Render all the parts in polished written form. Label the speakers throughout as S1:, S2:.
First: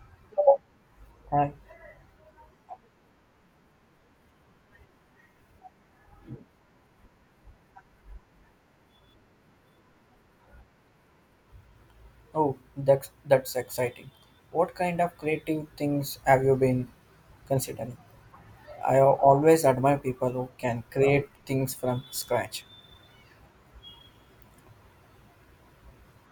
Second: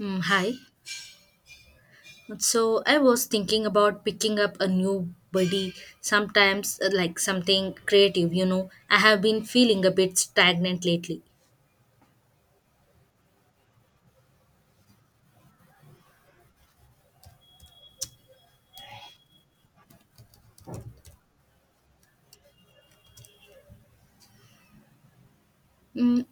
S1: Mm, hi.
S2: Hi.
S1: So I was thinking about picking up a new buddy sometimes, like something creative, you know. I have been feeling a bit stagnant lately.
S2: Oh, that's exciting. What kind of creative things have you been considering? I always admire people who can create things from scratch.
S1: Mm,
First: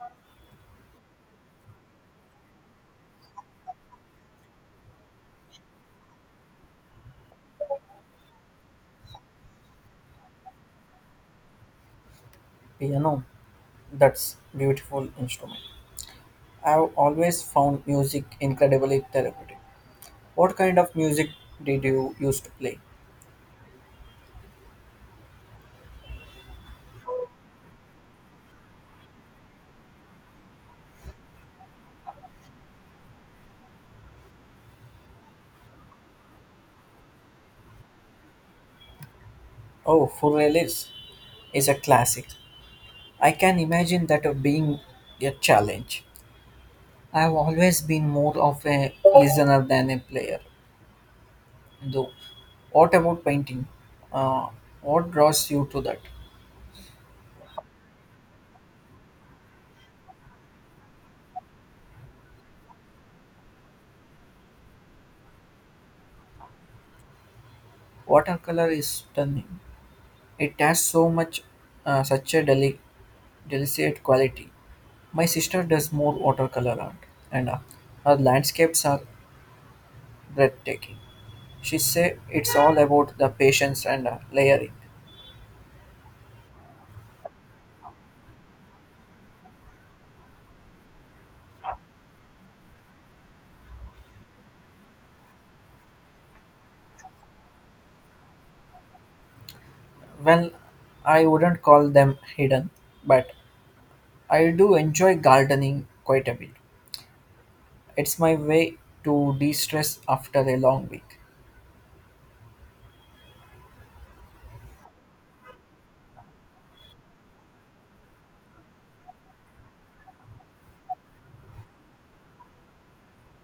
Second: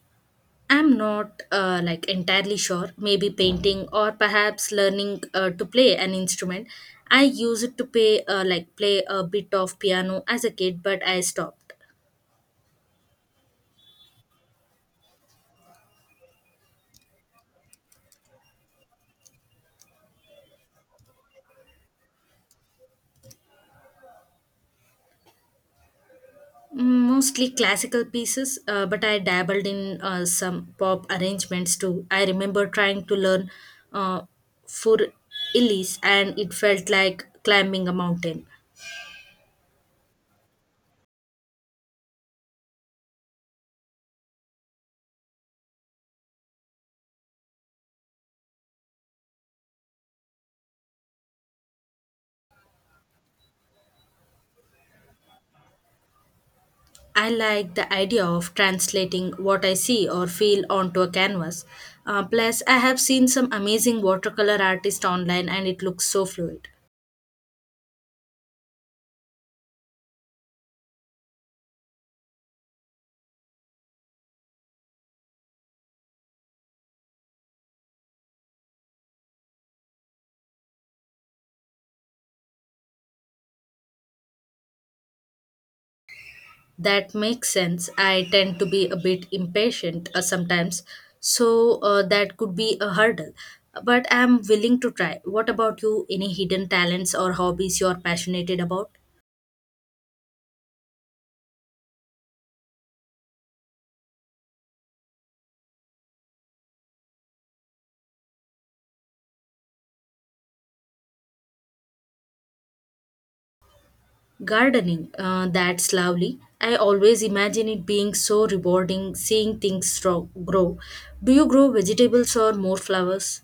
S1: I'm not like entirely sure. Maybe painting or perhaps learning to play an instrument. I used to play a bit of piano as a kid, but I stopped.
S2: Piano, that's beautiful instrument. I've always found music incredibly therapeutic. What kind of music did you used to play?
S1: Mostly classical pieces, but I dabbled in some pop arrangements too. I remember trying to learn uh, for Elise, and it felt like climbing a mountain.
S2: Oh, full release is a classic. I can imagine that of being a challenge. I've always been more of a listener than a player. Though, what about painting? Uh, what draws you to that?
S1: I like the idea of translating what I see or feel onto a canvas. Plus, I have seen some amazing watercolor artists online, and it looks so fluid.
S2: Watercolor is stunning. It has so much, such a delicate quality. My sister does more watercolor art, and her landscapes are breathtaking. She say it's all about the patience and layering.
S1: That makes sense. I tend to be a bit impatient sometimes, so that could be a hurdle. But I'm willing to try. What about you? Any hidden talents or hobbies you're passionate about?
S2: Well, I wouldn't call them hidden, but I do enjoy gardening quite a bit. It's my way to de-stress after a long week.
S1: Gardening, that's lovely. I always imagine it being so rewarding seeing things grow. Do you grow vegetables or more flowers?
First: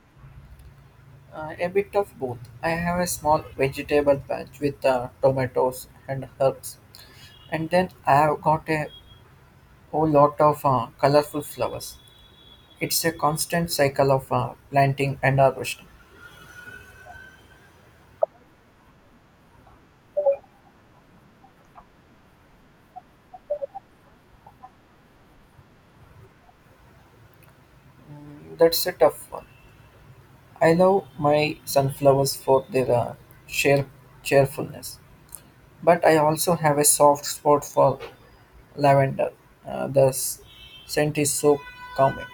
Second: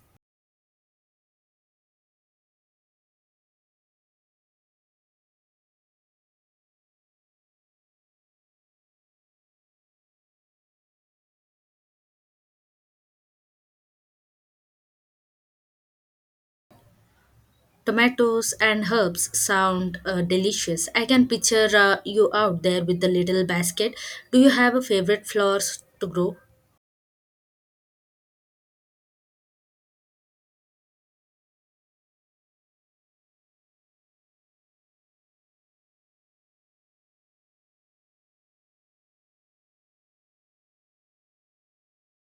S2: A bit of both. I have a small vegetable patch with tomatoes and herbs, and then I have got a whole lot of colorful flowers. It's a constant cycle of planting and harvesting.
S1: Tomatoes and herbs sound delicious. I can picture you out there with the little basket. Do you have a favorite flowers to grow?
S2: That's a tough one. I love my sunflowers for their sheer cheerfulness, but I also have a soft spot for lavender. The scent is so calming.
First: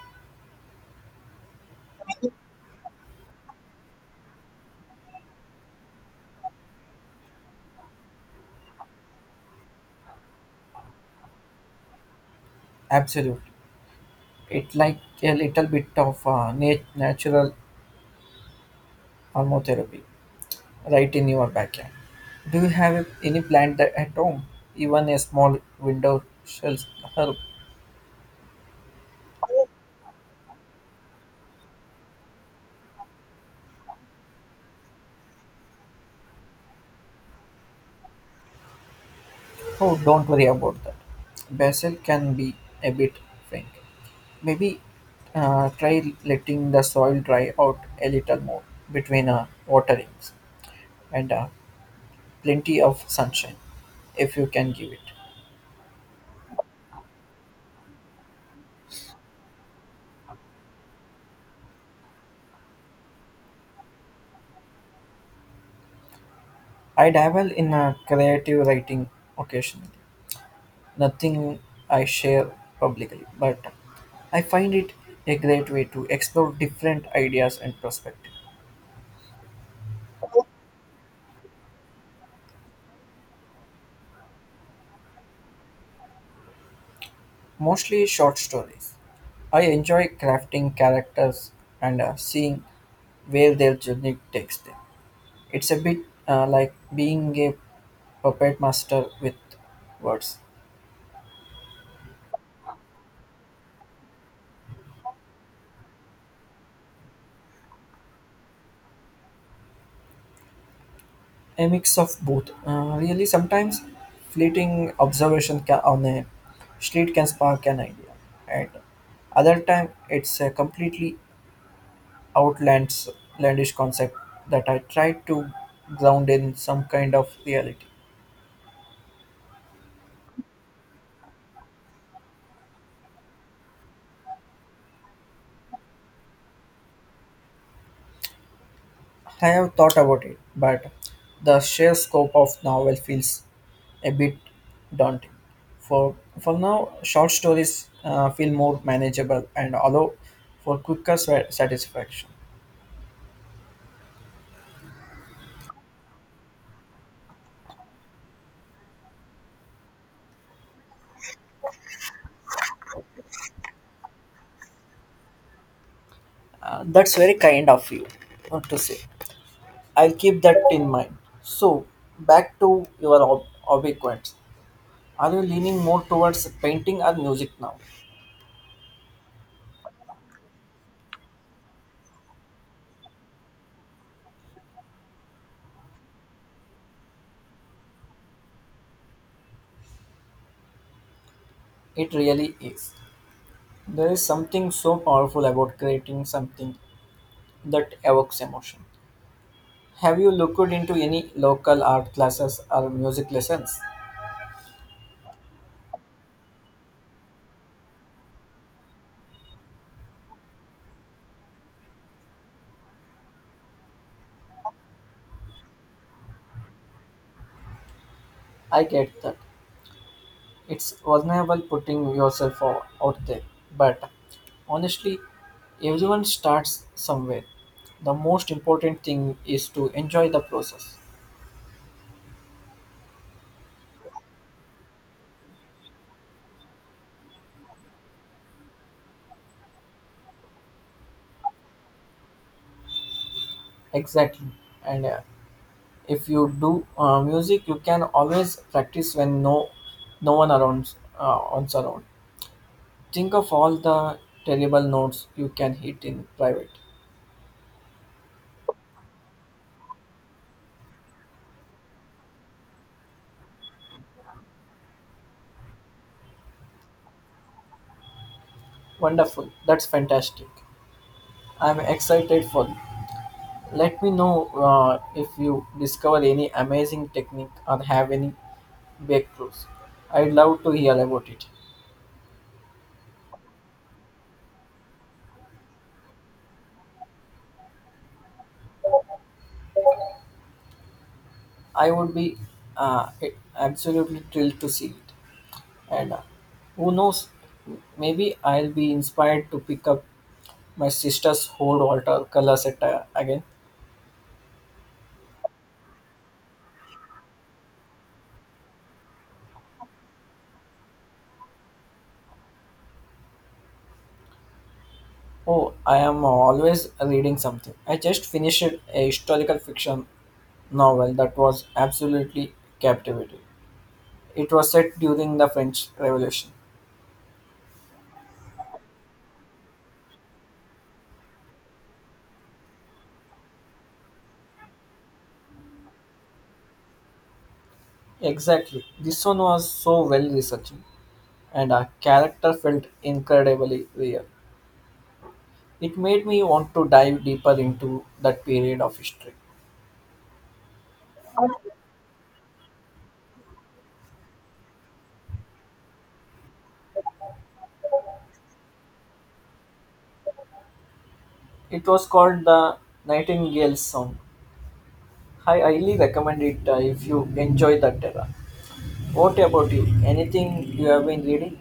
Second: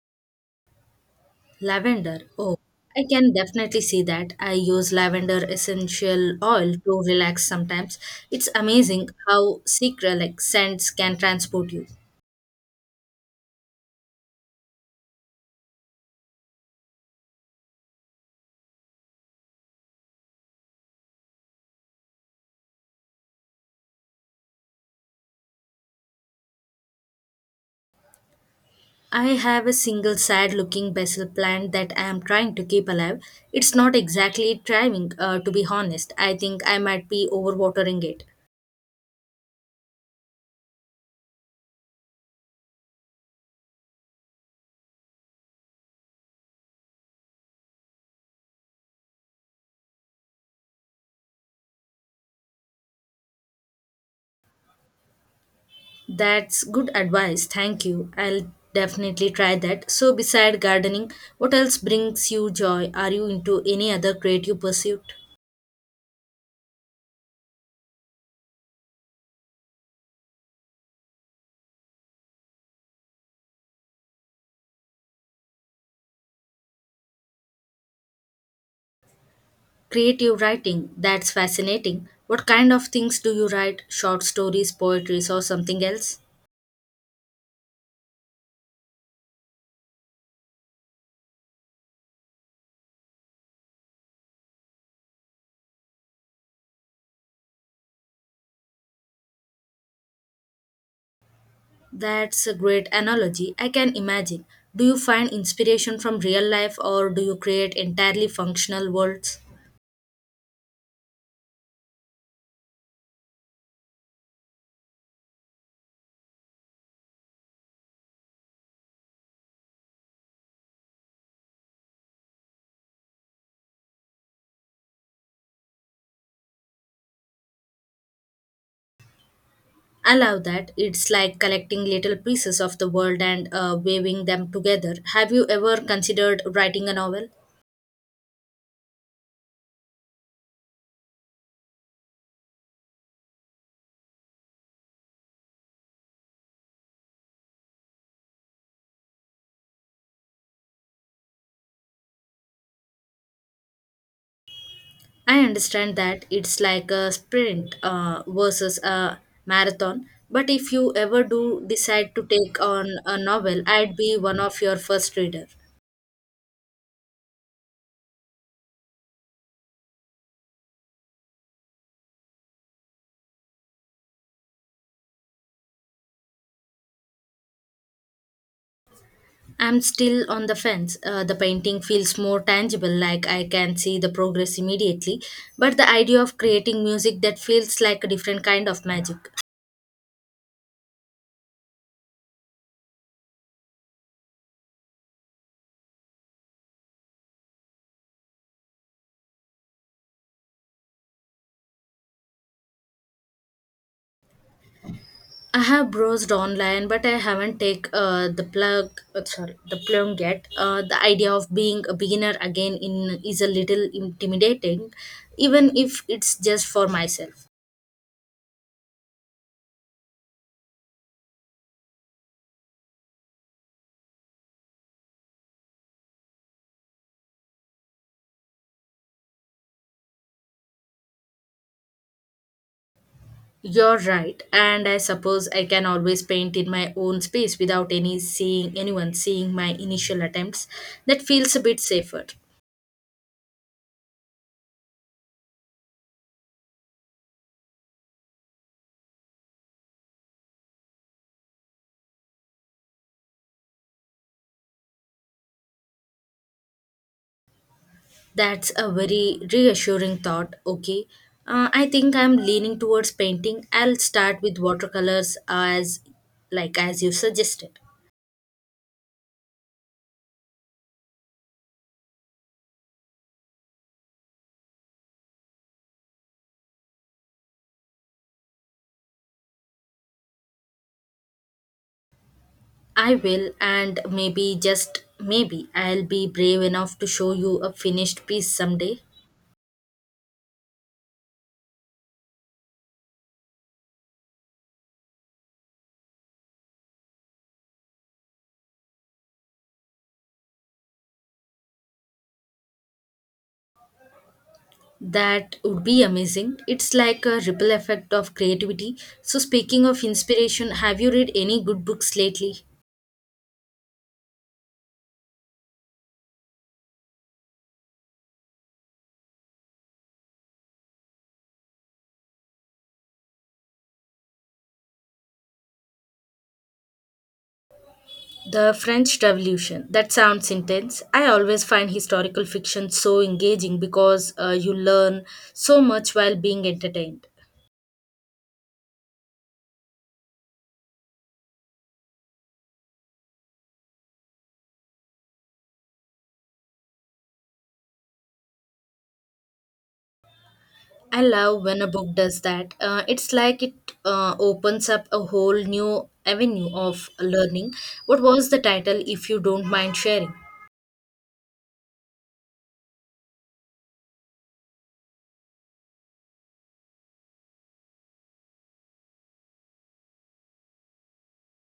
S1: Lavender. Oh, I can definitely see that. I use lavender essential oil to relax sometimes. It's amazing how psychedelic scents can transport you.
S2: Absolutely. It like a little bit of natural aromatherapy right in your backyard. Do you have any plant that at home? Even a small window shall help.
S1: I have a single sad looking basil plant that I am trying to keep alive. It's not exactly thriving, to be honest. I think I might be overwatering it.
S2: Oh, don't worry about that. Basil can be a bit frank. Maybe try letting the soil dry out a little more between waterings and plenty of sunshine if you can give it.
S1: That's good advice. Thank you. I'll definitely try that. So, beside gardening, what else brings you joy? Are you into any other creative pursuit?
S2: I dabble in creative writing occasionally, nothing I share publicly, but I find it a great way to explore different ideas and perspectives,
S1: Creative writing. That's fascinating. What kind of things do you write? Short stories, poetries, or something else?
S2: mostly short stories. I enjoy crafting characters and seeing where their journey takes them. It's a bit like being a puppet master with words.
S1: That's a great analogy. I can imagine. Do you find inspiration from real life or do you create entirely functional worlds?
S2: A mix of both. Really, sometimes fleeting observation on a street can spark an idea, and other time it's a completely outlands- outlandish concept that I try to ground in some kind of reality.
S1: I love that. It's like collecting little pieces of the world and weaving them together. Have you ever considered writing a novel?
S2: I have thought about it, but the sheer scope of novel feels a bit daunting. For for now, short stories feel more manageable and allow for quicker satisfaction.
S1: I understand that it's like a sprint versus a marathon, but if you ever do decide to take on a novel, I'd be one of your first reader.
S2: That's very kind of you to say. I'll keep that in mind. So, back to your obequent. Are you leaning more towards painting or music now?
S1: I'm still on the fence. The painting feels more tangible, like I can see the progress immediately, but the idea of creating music that feels like a different kind of magic.
S2: It really is. There is something so powerful about creating something that evokes emotion. Have you looked into any local art classes or music lessons?
S1: I have browsed online, but I haven't take the plunge yet. The idea of being a beginner again in is a little intimidating, even if it's just for myself.
S2: I get that. It's vulnerable putting yourself out there. But honestly, everyone starts somewhere. The most important thing is to enjoy the process.
S1: You're right, and I suppose I can always paint in my own space without anyone seeing my initial attempts. That feels a bit safer.
S2: Exactly. And if you do music, you can always practice when no one around on's around. Think of all the terrible notes you can hit in private.
S1: That's a very reassuring thought. Okay. I think I'm leaning towards painting. I'll start with watercolors as you suggested.
S2: Wonderful. That's fantastic. I'm excited for. Let me know if you discover any amazing technique or have any breakthroughs. I'd love to hear about it.
S1: I will, and maybe just maybe I'll be brave enough to show you a finished piece someday.
S2: I would be uh, absolutely thrilled to see it. And who knows, maybe I'll be inspired to pick up my sister's whole watercolor set again.
S1: That would be amazing. It's like a ripple effect of creativity. So speaking of inspiration, have you read any good books lately?
S2: Oh, I am always reading something. I just finished a historical fiction novel that was absolutely captivating. It was set during the French Revolution.
S1: The French Revolution. That sounds intense. I always find historical fiction so engaging because you learn so much while being entertained.
S2: Exactly. This one was so well researched, and our character felt incredibly real. It made me want to dive deeper into that period of history.
S1: I love when a book does that. It's like it opens up a whole new avenue of learning. What was the title, if you don't mind sharing?
S2: It was called the Nightingale Song. I highly recommend it if you enjoy that era. What about you? Anything you have been reading?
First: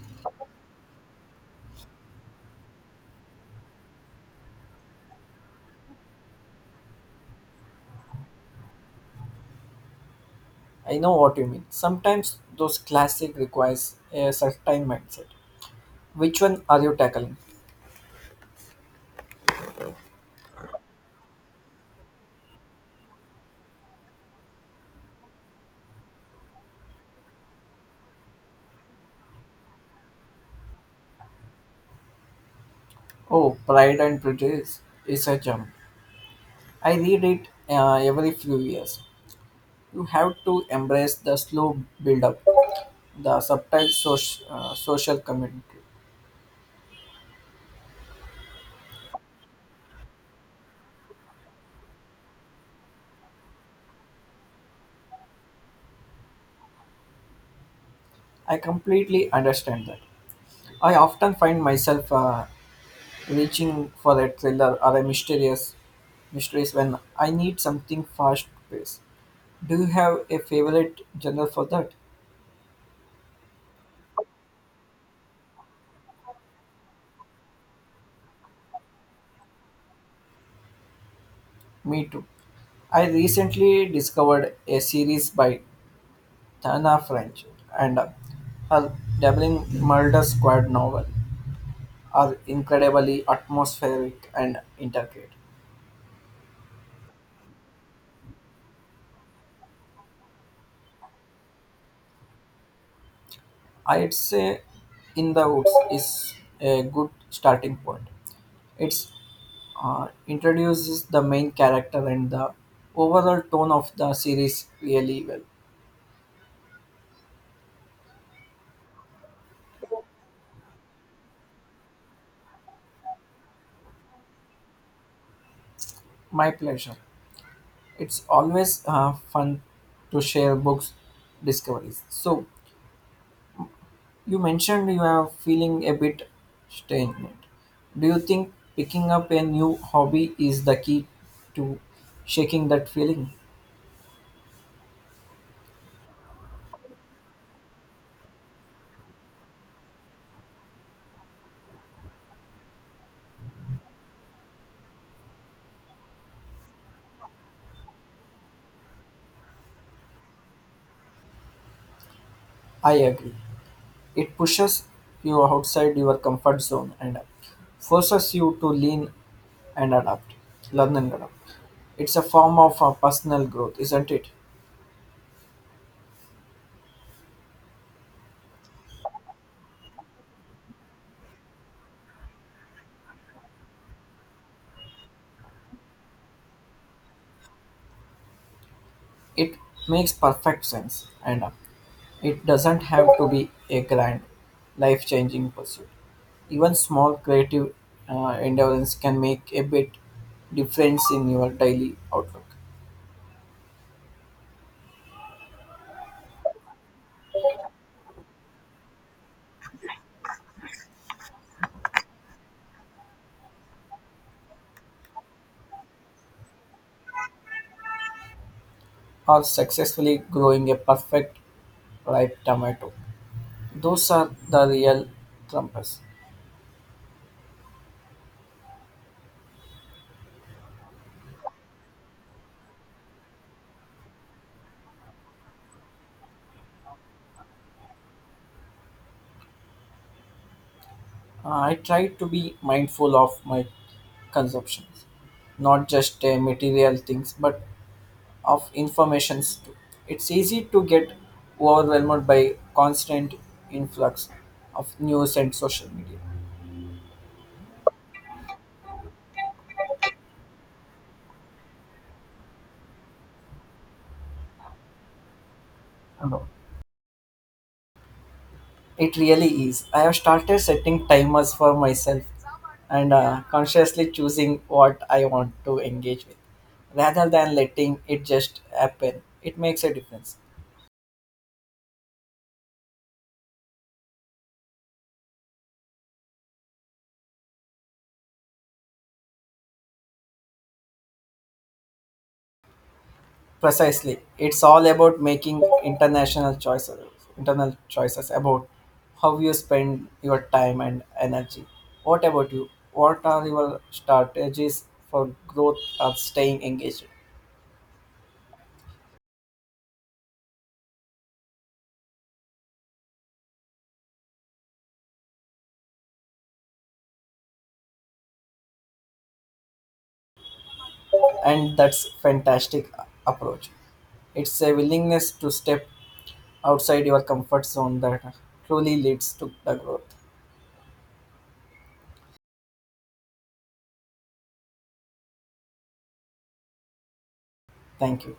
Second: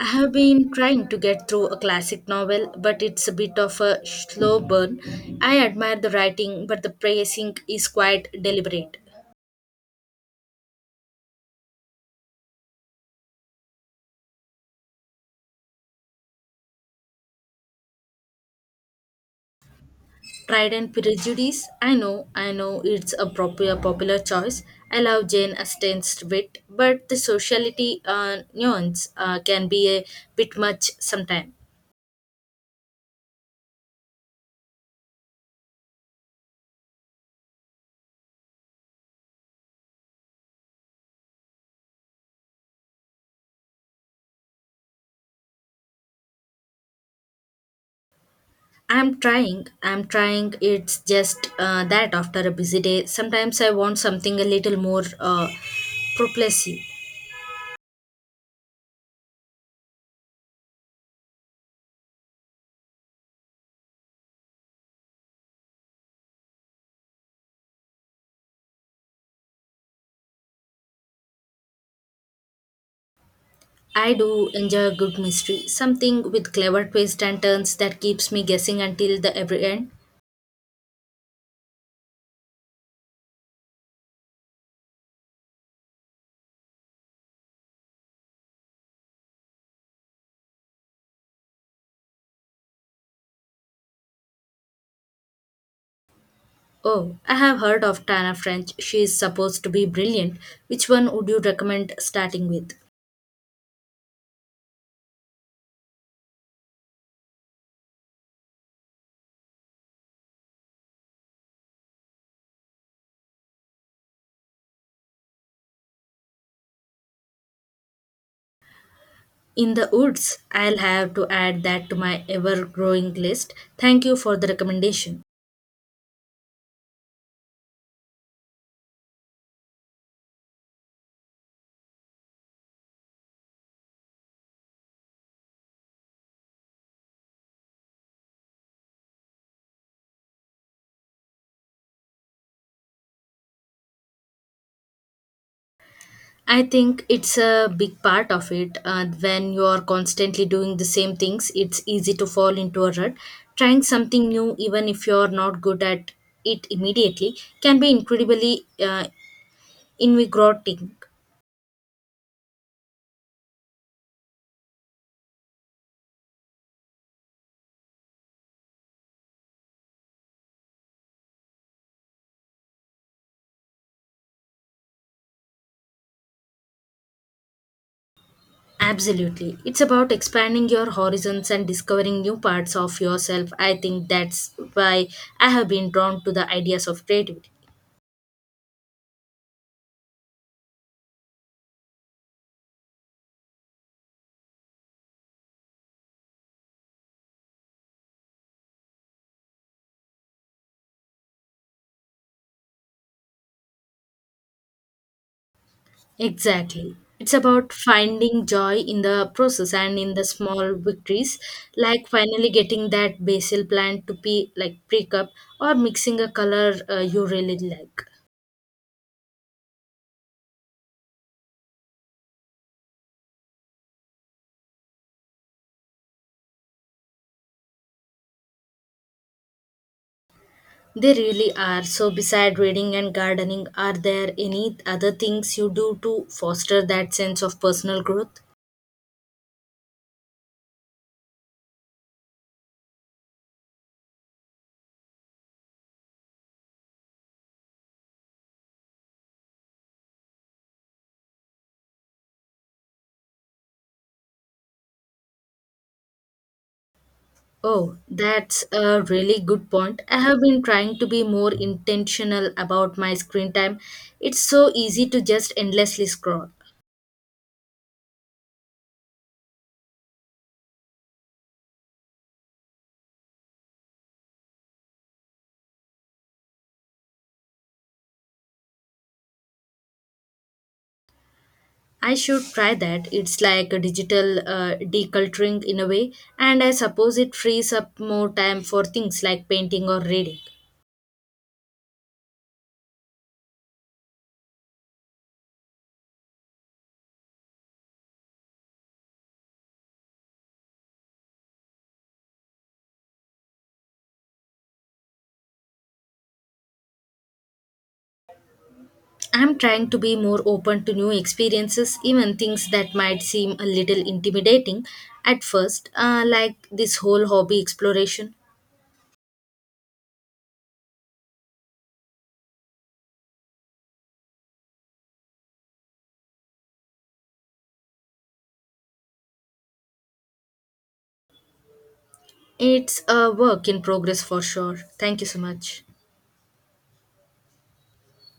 S1: I have been trying to get through a classic novel, but it's a bit of a slow burn. I admire the writing, but the pacing is quite deliberate.
S2: I know what you mean. Sometimes those classic requires a certain mindset. Which one are you tackling?
S1: Pride and Prejudice. I know it's a popular choice. I love Jane Austen's wit, but the sociality nuance can be a bit much sometimes.
S2: Oh, Pride and Prejudice is a gem. I read it every few years. You have to embrace the slow build up, the subtle social commentary.
S1: I'm trying, I'm trying. It's just that after a busy day, sometimes I want something a little more propulsive.
S2: I completely understand that. I often find myself reaching for a thriller or a mysterious mysteries when I need something fast paced. Do you have a favorite genre for that?
S1: I do enjoy a good mystery, something with clever twists and turns that keeps me guessing until the every end.
S2: Me too. I recently discovered a series by Tana French, and her dabbling murder squad novel are incredibly atmospheric and intricate.
S1: Oh, I have heard of Tana French. She is supposed to be brilliant. Which one would you recommend starting with?
S2: I'd say In the Woods is a good starting point. It introduces the main character and the overall tone of the series really well.
S1: In the Woods. I'll have to add that to my ever growing list. Thank you for the recommendation.
S2: My pleasure. It's always fun to share books discoveries. So, you mentioned you are feeling a bit stagnant. Do you think picking up a new hobby is the key to shaking that feeling?
S1: I think it's a big part of it. When you are constantly doing the same things, it's easy to fall into a rut. Trying something new, even if you're not good at it immediately, can be incredibly invigorating.
S2: I agree. It pushes you outside your comfort zone and forces you to and adapt, learn and adapt. It's a form of personal growth, isn't it?
S1: Absolutely. It's about expanding your horizons and discovering new parts of yourself. I think that's why I have been drawn to the ideas of creativity.
S2: It makes perfect sense. And it doesn't have to be a grand, life changing pursuit. Even small creative endeavors can make a bit difference in your daily outlook
S1: Exactly. It's about finding joy in the process and in the small victories, like finally getting that basil plant to be like pick up or mixing a color you really like.
S2: or successfully growing a perfect ripe tomato. Those are the real trumpers.
S1: They really are. So, beside reading and gardening, are there any other things you do to foster that sense of personal growth?
S2: I try to be mindful of my consumptions, not just material things, but of informations. It's easy to get overwhelmed by constant influx of news and social media.
S1: Oh, that's a really good point. I have been trying to be more intentional about my screen time. It's so easy to just endlessly
S2: No,
S1: scroll.
S2: it really is. I have started setting timers for myself and consciously choosing what I want to engage with rather than letting it just happen. It makes a difference.
S1: I should try that. It's like a digital deculturing in a way, and I suppose it frees up more time for things like painting or reading.
S2: Precisely. It's all about making internal choices about how you spend your time and energy. What about you? What are your strategies for growth or staying engaged?
S1: I'm trying to be more open to new experiences, even things that might seem a little intimidating at first, like this whole hobby exploration.
S2: And that's fantastic approach. It's a willingness to step outside your comfort zone that truly leads to the growth.
S1: It's a work in progress for sure. Thank you so much.
S2: Thank you.